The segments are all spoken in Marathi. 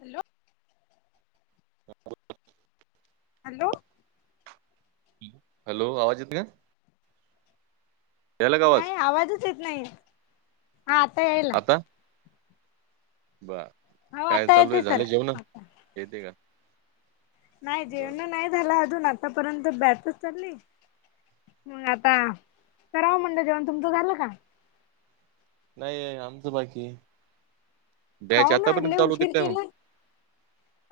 हॅलो.... हा बोला [inaudible] हॅलो... हॅलो, आवाज येत का? यायला का आवाज नाही आवाजच येत नाहीये, हा आता यायल बरं, हो काय आता चालू ये? येते सर झालं जेवणं? आता येते का? नाही बर जेवणं नाही झाला अजून आतापर्यंत बॅच चालली. मग आता करावं म्हणलं जेवण, तुमचं झालं का? नाही, आमचं बाकी ये, बॅच काऊन आज आतापर्यंत लय चालू होती उशीर काय मग? केला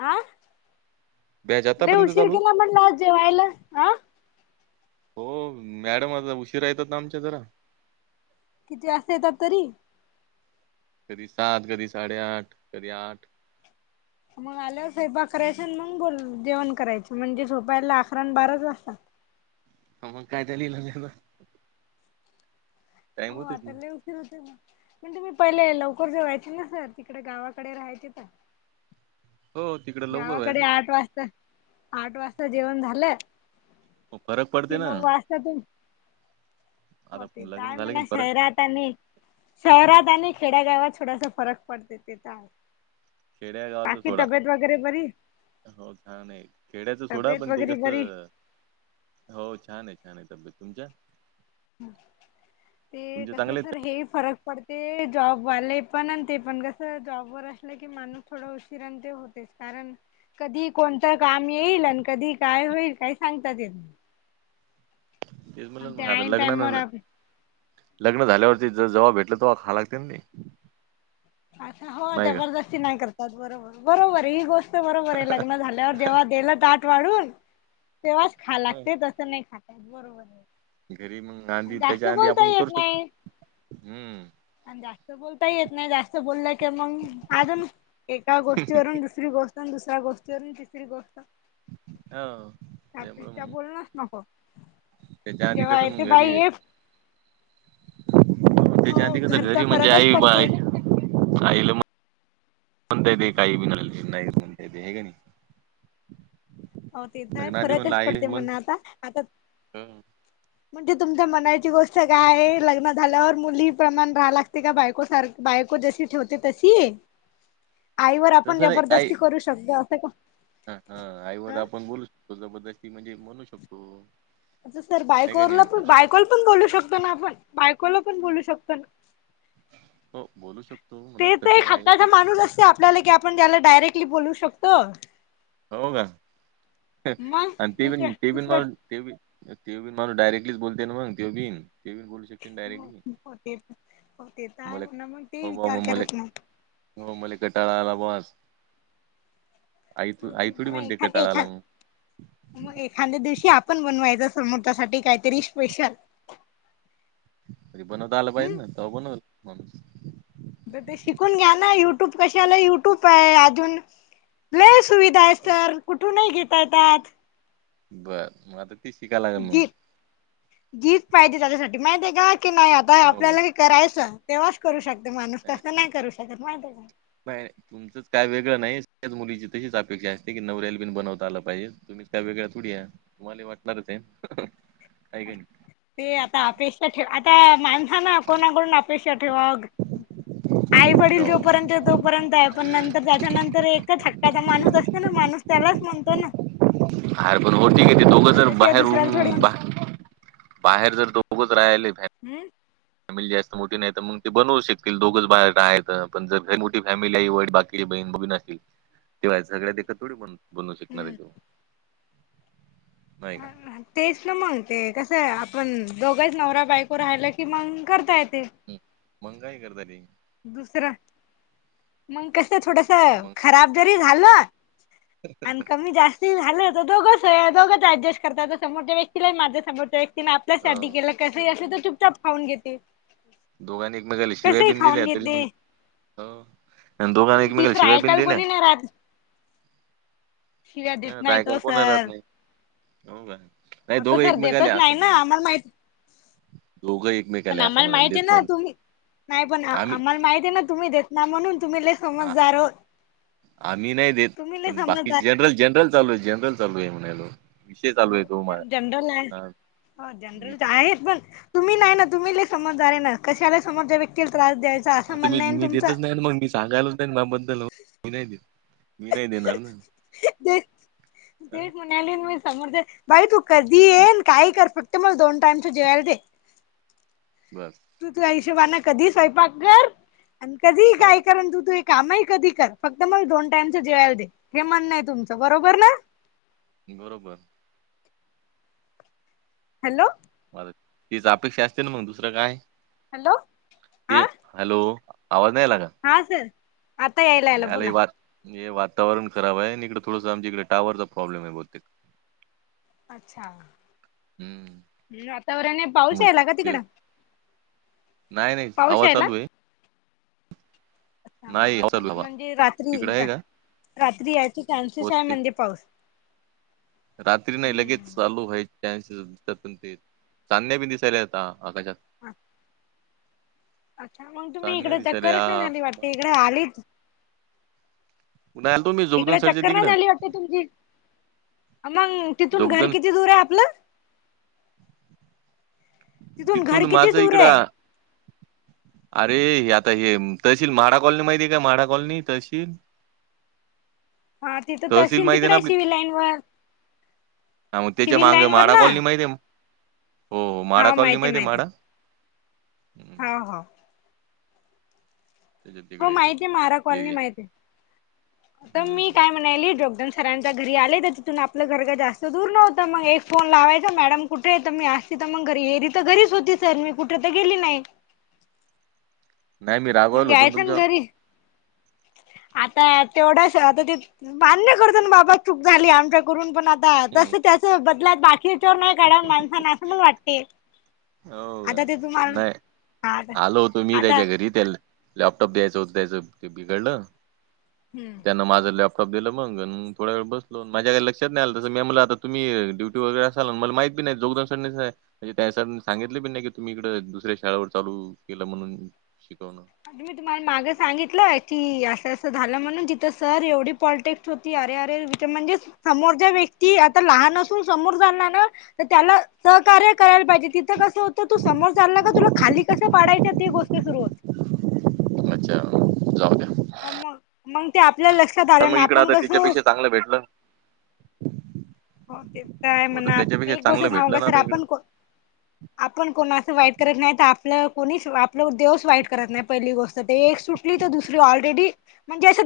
आ बॅच लय आतापर्यंत उशीर चालू होती? केला म्हटलं आज जेवायला? अं हो, मॅडम आता उशीरा येतात ना आमच्या जरा. किती वाजता येतात तरी? कधी सात, कधी साडेआठ, कधी आठ. मग आल्यावर स्वयंपाक करायचा आणि मग जेवण करायचं. म्हणजे झोपायला अकरा आणि बाराच वाजता. हं मग काय ते [inaudible] हो आता ना लय उ [inaudible] म् तुमी पहिले लवकर जेवायचे ना सर? तिकडे गावाकडे राहायचे ते [inaudible] हो तिकडे लवकर गावाकडे व्हायचं आठ वाजता, आठ वाजता जेवण झालं मग फरक पडते कि ना नऊ वाजता तूम आता होते लग्न काय झालं की म्हणं फरक शहरात आणि शहरात आणि खेड्यागावात थोडासा फरक पडतय ते तर आहेच. खेड्या गावाचा सोडा बरी हो छान आहे. खेड्याचा सोडा तब्येत पण ते वगैरे कस बरी अ हो छान आहे छान आहे तब्येत तुमच्या? ते तुमचे कसं चांगले आहेत सर का? हे फरक पडते जॉब वाले पण आणि ते पण कसं जॉब वर असले कि माणूस थोडा उशीरां ते होतेच कारण कधी कोणतं काम येईल आणि कधी काय होईल काय सांगताच येत नाय तेच म्हणला मग आता ऐन लग्ना टाइमावर न. आप लग्न झाल्यावरती ज जव्हा भेटलं तेव्हा खा लागते ना ते. अच्छा हो नाही का? जबरदस्ती नाही करतात बरोबर बरोबर आहे ही गोष्ट. बरोबर आहे. लग्न झाल्यावर जेव्हा दिलं ताट वाढून तेव्हाच खायला हं. लागते. तर नाही खाता येत बरोबर आहे. घरी मग आधी आणि जास्त त्याच्या आधी बोलता आपण येत करू शकतो नाही हम्म आणि जास्त बोलताही येत नाही जास्त बोललं की मग अजून एका गोष्टीवरून दुस दुसरी गोष्ट आणि दुसऱ्या गोष्टी आणि तिसरी गोष्ट. ह त्यापेक्षा बोलनच नको त्याच्या आधी जेव्हा कसं मग येते घरी बाई ये त्याच्या हो अधि कसं घरचा घरी म्हणजे फरकच आई बाई पडते आईला म्हणता येते काही बी [unintelligible] हाय की नाई हो ते तर हाय लग्ना आधी म्हणलं फरकच आई पडते म्हण म्हणा आता आता हं म्हणजे तुमच्या म्हणायची गोष्ट काय आहे लग्न झाल्यावर मुली प्रमाण राहा लागते का बायकोसारख. बायको जशी ठेवते तशी [inaudible] आईवर आपण तसं जबरदस्ती करू शकतो असं का. हा हा आईवर ह आपण बोलू शकतो जबरदस्ती म्हणजे म्हणू शकतो तसं तर आहे का नाही? बायकोवरन पण बायकोला पण बोलू शकतो ना आपण बायकोला पण बोलू शकतो ना.. हो बोलू शकतो. म्हणा ते तर तसं एक काही हक्काचा नाही. माणूस असते आपल्याला की आपण त्याला डायरेक्टली बोलू शकतो. हो का मग आणि ती पण दुसरं ती पण दुसरं मग तेव बि तेव बीन माणूस डायरेक्टलीच बोलते ना मग ते बिन ते बी बोल हो ते हो ते तर आहे म्हणा मग ते विचार करत नाय. होऊ मला कटाळाला आला बुवा आज. हो ते आई थोडी म्हणते कटाळा आला पण [unintelligible] मग मग एखाद्या दिवशी आपण बनवायचं समोरच्यासाठी काहीतरी स्पेशल. बनवता आलं पाहिजे हम् ना तवा बनवण माणूस तर ते शिकून घ्या ना युट्यूब कशाला युट्यूब आहे अजून लय सुविधा आहे हो. सर कुठूनही घेता येतात. बर मग आता तेच शिकाय लागल मग. जिद पाहिजे त्याच्यासाठी माहिती का की नाही आता हो का आपल्याला हे करायचं. तेव्हाच करू शकते माणूस तसं नाही करू शकत माहिती आहे का? नाही नाही. तुमच काय वेगळं नाही त्याच मुलीची तशीच अपेक्षा असते की नवरऱ्याल बीन बनवता आला पाहिजे तुम्हीच काय वेगळ्या थोडी आहे. मले वाटणारच आहे काही काय नाही ते आता अपेक्षा ठेवा आता माणसाना कोणाकडून अपेक्षा ठेवा. आई वडील हो जोपर्यंत तोपर्यंत आहे पण नंतर त्याच्यानंतर एकच ह त्याचा माणूस असतो ना माणूस त्यालाच म्हणतो ना. अरे पण मूर्ती किती दोघं जण जर त्याच्याशिवाय बाहेर दुसऱ्याला थोडी करून बाहेर जर दोघच राहिले. हम्म. फॅमिली जास्त मोठी नाही तर मग ते बनवू शकतील दोघच बा आहेत पण जर मोठी फॅमिली आहे वट बाकी. बहीण बीतील तेव्हा झगड्या देख थोडी बन. बनू शिकणारी हम्म देऊ नाही का तेच ना मग ते कसं आहे आपण दोघच नवरा बायको राहिला की मग करता येते मंगंगाई करता ती. दुसरं मंग कस थोडस मग खराब जरी झाल. आणि कमी जास्त ते झालं हो दोघच दोघंच ऍडजस्ट करतात समोरच्या व्यक्तीला माझ्या समोरच्या व्यक्तीने आपल्यासाठी हो केलं. कसई असलं तर चुपचप खाऊन घेते. दोघांनि एकमेकांना शिवायी कसंही बिन ल्या खाऊन तरी घेते दोघांना एकमेकला तिसरं शिवाय बि ऐकायला दिल्या. कोणी नाही राहत. शिव्या ह देत नाही तो बायकाल कोण राहात सर नाही. हो का नाही आता दोघं सर एकमेक आले देतच अस नाही ना आम्हाला माहित दोघं एकमेक पण आले असं आम्हाला म्हणाल माहिती आहे देत ना नाही तुम्ही नाही पण आम्ही आम्हाले माहिती ना तुम्ही देत नाही म्हण तूम्ही हा आम्ही नाही देत तुम्ही लय पण बाकी समजदार जनरल जनरल चालूय जनरल चालूय म्हणाल हो जनरल आहे हो मी जनरल आहे पण. तुम्ही नाही ना तुम्ही समजदार आहे ना कशाला समोरच्या व्यक्तीला त्रास देईचा आता मी मी देतच नाही मग मी सांगायलाच नाही म बद्दल मी नाही देत. मी नाही देणार ना ते हा? तेच म्हणाली मी समोर. बाई तू कधी हं, येन काही कर फक्त मग दोन टाइम च जेवायला दे. बर. तू तू हिशोबाने कधी स्वयंपाक कर आणि कधी काय हो करण तू तू काम ही कधी कर फक्त मला दोन टाईमच जेवायला दे हे म्हणणंय तुमचं बरोबर ना? बरोबर. हॅलो म तीच अपेक्षा असते ना मग दुसरं काय हॅलो ते आ हॅलो आवाज नाहीला का? हा सर आता यायला यायला आला बोला हे वातावरण खराब आहे इकडें थोडसं आमच्या इकडे टावरचा प्रॉब्लेम आहे बहुतेक. अच्छा हम्म वातावरण आहे पाऊस मग याला का ते तिकडं? नाही नाही पाऊस हवा यायला चालू आहे. हा नाही हवा चालू आहे झालं म्हणजे रात्री तिकडे आहे का रात्री याचे चान्सेस आहे बहुतेक म्हणजे पाऊस? रात्री नाही लगेच हम्म चालू व्हाय नस दिसतात ते चांण्या बि दिसायला आता आकाशात. हच्. अच्छा मग तुम्ही चांदण्या इकडे दिसायला चक्करच नाही या- झाली आभाळ वाटते इकडे आलीच. उल तु मही इकडे चक्कर ना झाली वाटते तुमची मग तिथून घर जोगदन किती दूर आहे आपलं घर तिथून किती माझ दूर इकड. आहे अरे आता हे तशील माढा कॉलनी माहिती आहे काय माढा कॉलनी तशील. हा तिथं तर तहसील असेल माहिती आहे ना तिकडे आपली सिव लाईन वर. हा मग त्याच्या सिव्हल माग लाईन वर माडा ना कॉलनी माहिित आहे हो माडा हा कॉलनी माहिित आहे म्हडा.? होा हो. त्याच्या हो तिकडे येते माहित ते आहे मारा कॉलनी एरिया माहती आहे आता हम्म मी हम्म. काय म्हणाली जगद सरांच्या घरी आले तर तिथून आपलं घर जास्त दूर नव्हतं. मग एक फोन लावायचा. मॅडम कुठे तर मी आती तर मग घ येरी तर घरीच होती सर मी कुठे तर गेली नाही. नाही मी मगे रागवायला होतो यायच ना तुमच्यावर घरी. आता तेवढंच आता ते मान्य करत ना बाबा चूक झाली आमच्या करून पण आता हम्म. तस त्याच बदलात बाकी विच्यावर नाही काढ माणसाना असं मण वाटते. हो का आता ते तुम्हाला नाही हा आता आलो होतो मी आता त्याच्या घरी त्या लॅपटॉप द्यायचं होतं त्यायचं ते बिघडलं हम्म त्यांना माझं लॅपटॉप स दिलं मगण थोड वळ बलो माझ्या काही लक्षात नाही आलं. तस मी मला आ तुम्ही ड्यटी वगैरे असणार मला माहीिती नाही जोग स. सांगितले पी नाही की तुम्ही इकडं दुसऱ्या शाळेवर चालू केलं म्हणून शिकवणं. आ मी तुम्हाला मागे सांगितलंय की असं असं झालं. म्हणून तिथं सर एवढी पॉलिटेक् होती अरे अरे म्हणजे समोरच्या व्यक्ती आता लहान असून समोर झाला ना. तर त्याला सहकार्य करायला पाहिजे. तिथं कसं होतं तू समोरचाल का तुला खाली कसं पाडायं तेी गोष्ट सुरू होत. अच्छा जाऊ द्या. मग मग ते आपल्या लक्ष तर मग इकड आता त्याच्यापेक्षा चांगलं भेटल. हो ते तर आहे म्हणा एक गोष्ट सांगू का सर आपण कोण ह. आपण कोणा असं वाईट करत नाही तर आपलं कोणी आपलं देवस वाईट करत नाही पहिली गोष्ट ते एक सुट दुसरी ऑलरेडी म्हणजे अस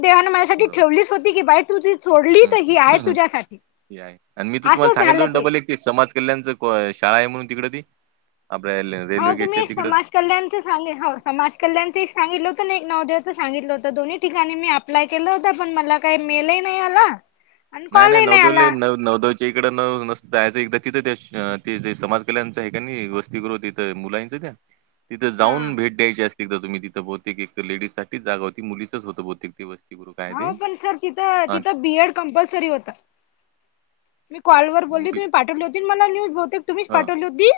बरोबर. ठेवलीच होती की बाई तू ती सोडली तर हम्म ही आहे हम्म तुझ्यासाठी आणि मी तुमला असं झालं सांगललं ते डबल एक समाज कल्याणच शाळा आहे म्हणून तिकड ती आपल्या हो रेल्वे गेटच्या तुम्हीस ना तिकडं मा. कल्याणचं सांग हो समाज कल्याणं सांगितलं होतं. नवदेवचं सांगितलं होतं दोन्हीिकाणी मी अप्लाय केलं होता पण मला काही मेलही नाही आला. आणि नाही नाही कॉलही आला नवदुल्ली न नवदवच्या इकडं न नस एकदा तिथं त्याे समाज कल्याणचं आहेनी वस्ती कर तर मुलांच त्या तिथं जाऊन हा भेट द्यायची असते तर तुम्ही तिथं बहते एक तर डीज साच जागा होती मुलीच होत बहुतेक ते बस होा पण सर तिथं तिथं बीएड कंपल्सरी होता. मी कॉल वर मग बोलली बी तुम्ही पाठवली होती मला न्यूज बते तुम्हीच ह पाठवली होती.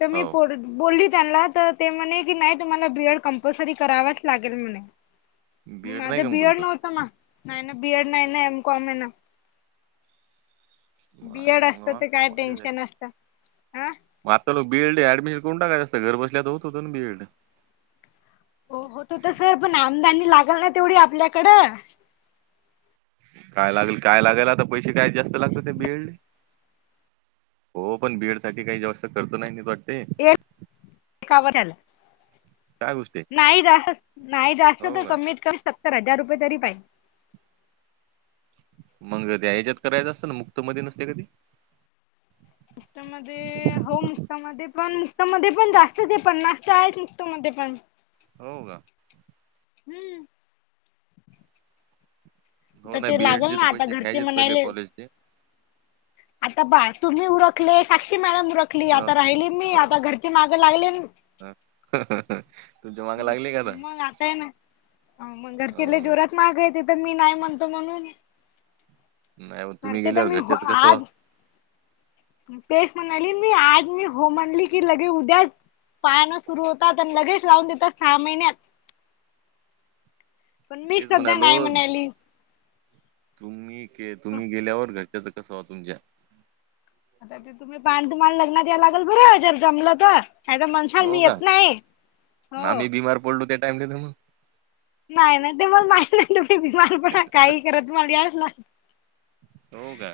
तर हो मीोल बोलली त्यांना तर. ते म्हणे की नाही तुम्हाला बीएड कंपल्सरी करावाच लागेल म्हणे. नाही माझं का मग बीएड तुमचं नव्हतं म. नाही ना बीएड नाही ना एम कॉम आहे ना. बिऐड मायला, असत मग तर काय टेन्शन असत. म आता लों बीएड ऍडमिशन करून टाकायचं असत घर बसल्या होत होतं ना बीएड. हो होत होत तर सर पण आमदानी लागल ना तेवढी आपल्याकडं. काय लागल काय लागायला आता पैसे काय जास्त लागत ते बीऐडले. हो पण बीएड साठी काही जास्त खर्च नाही ना येत वाटते. एक एक आवडल [unintelligible] काय गोष्ट आहे नाही जास्त नाही जास्त हो तर का कमीत कमी सत्तर हजार रुपये तरी पाहिजे. मग त्या याच्यात करायचं असतं ना मुक्त मध्ये नसते का ते. उतमध्येध्ये [unintelligible] हो मुक्ता मध्ये पण मुक्त मध्ये पण जास्तच आहे पन्नास त आहेच मुक्त मध्ये पण हो का हम्म हो तर नाही ते लागल बीएडचे तर ना आता पैसे घरचे घ्यायचेत पहिले म्हणायले कॉलेजचे आता बा तुम्ही उरखले साक्षी मॅडम उरखली हो आता राहिली मी आता घरचे मागं लागले हा हा ह मागे लागले का आता मग आताय ना मग घरचे हो लय जोरात माग आहे तिथ मी नाही म्हणतो म्हणून नाही मग तुम्ही गेल्यावर घरच्याच कसं व्हावं? [unintelligible] तेच म्हणाली मी आज मी हो म्हटली की लगे उद्याच पाहा ना सुरू होतात आणि लगेच लावून देतात सहा महिन्यात पण मी तेच सध्या म्हणालो नाही म्हणाली. तुम्ही के तुम्ही गेल्यावर घरच्याच कस ओ तुमच्या आ ते तुम्ही पान तुमान लग्नात या लागेल बरं जर जमलं तर, नाही तर म्हणचाल हो मी का येत नाही, आणि हो. आम्ही बीमार पडलो त्या टाईम ले मग, नाही ना ते मला माहित नाही बिमार पडा काही करा तुम्हाला यायलाच लागत. हो का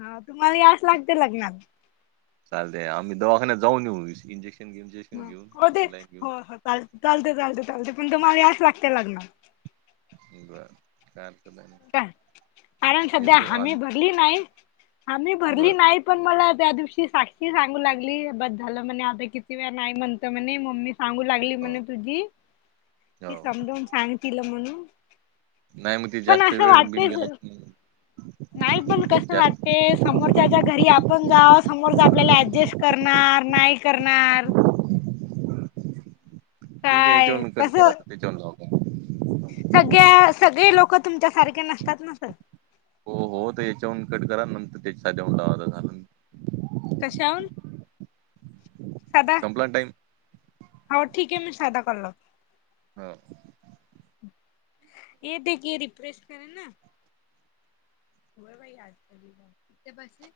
हा तुम्हाला याच लागतय लग्नात चालतय, आम्ही दवाखान्या जाऊन येऊ इंजेक्शन घेऊ म्हणजे मग तेच हो हो चाल चालते चालते चालते पण तुम्हाला याच लागते लग्नात. बर काय अर्थ नाही काय कारण सध्या येतो, हमी आज भरली नाही आम्ही भरली नाही. पण मला त्या दिवशी साक्षी सांगू लागली बस झालं म्हणे आता किती वेळ नाही म्हणत म्हणे मम्मी सांगू लागली. हो म्हणत होती हो कीं समजून सांग तिला म्हणून, नाही मग ते पण जास्त असं वेळ बिन गेला वाटतेच कि नाही पण कसं वाटतेस. समोरच्याच्या घरी आपण जाव समोरच आपल्याला ऍडजस्ट करणार नाही करणार. ठीक आहे काय याच्यावरून कट करा, कसं आता, त्याच्यावरून लावतो. सगळ्या सगळे लोक तुमच्या सारखे नसतात, ना सर हो हो तर याच्याहून कट करा नंतर त्याच्यासाठी मग लावा मग झालं. कशाहून, सादा, संपला टाईम हो ठीक आहे मी सादा कॉल लावते. होा ये ते की रिप्रेस कर ना. होय बाई [unintelligible]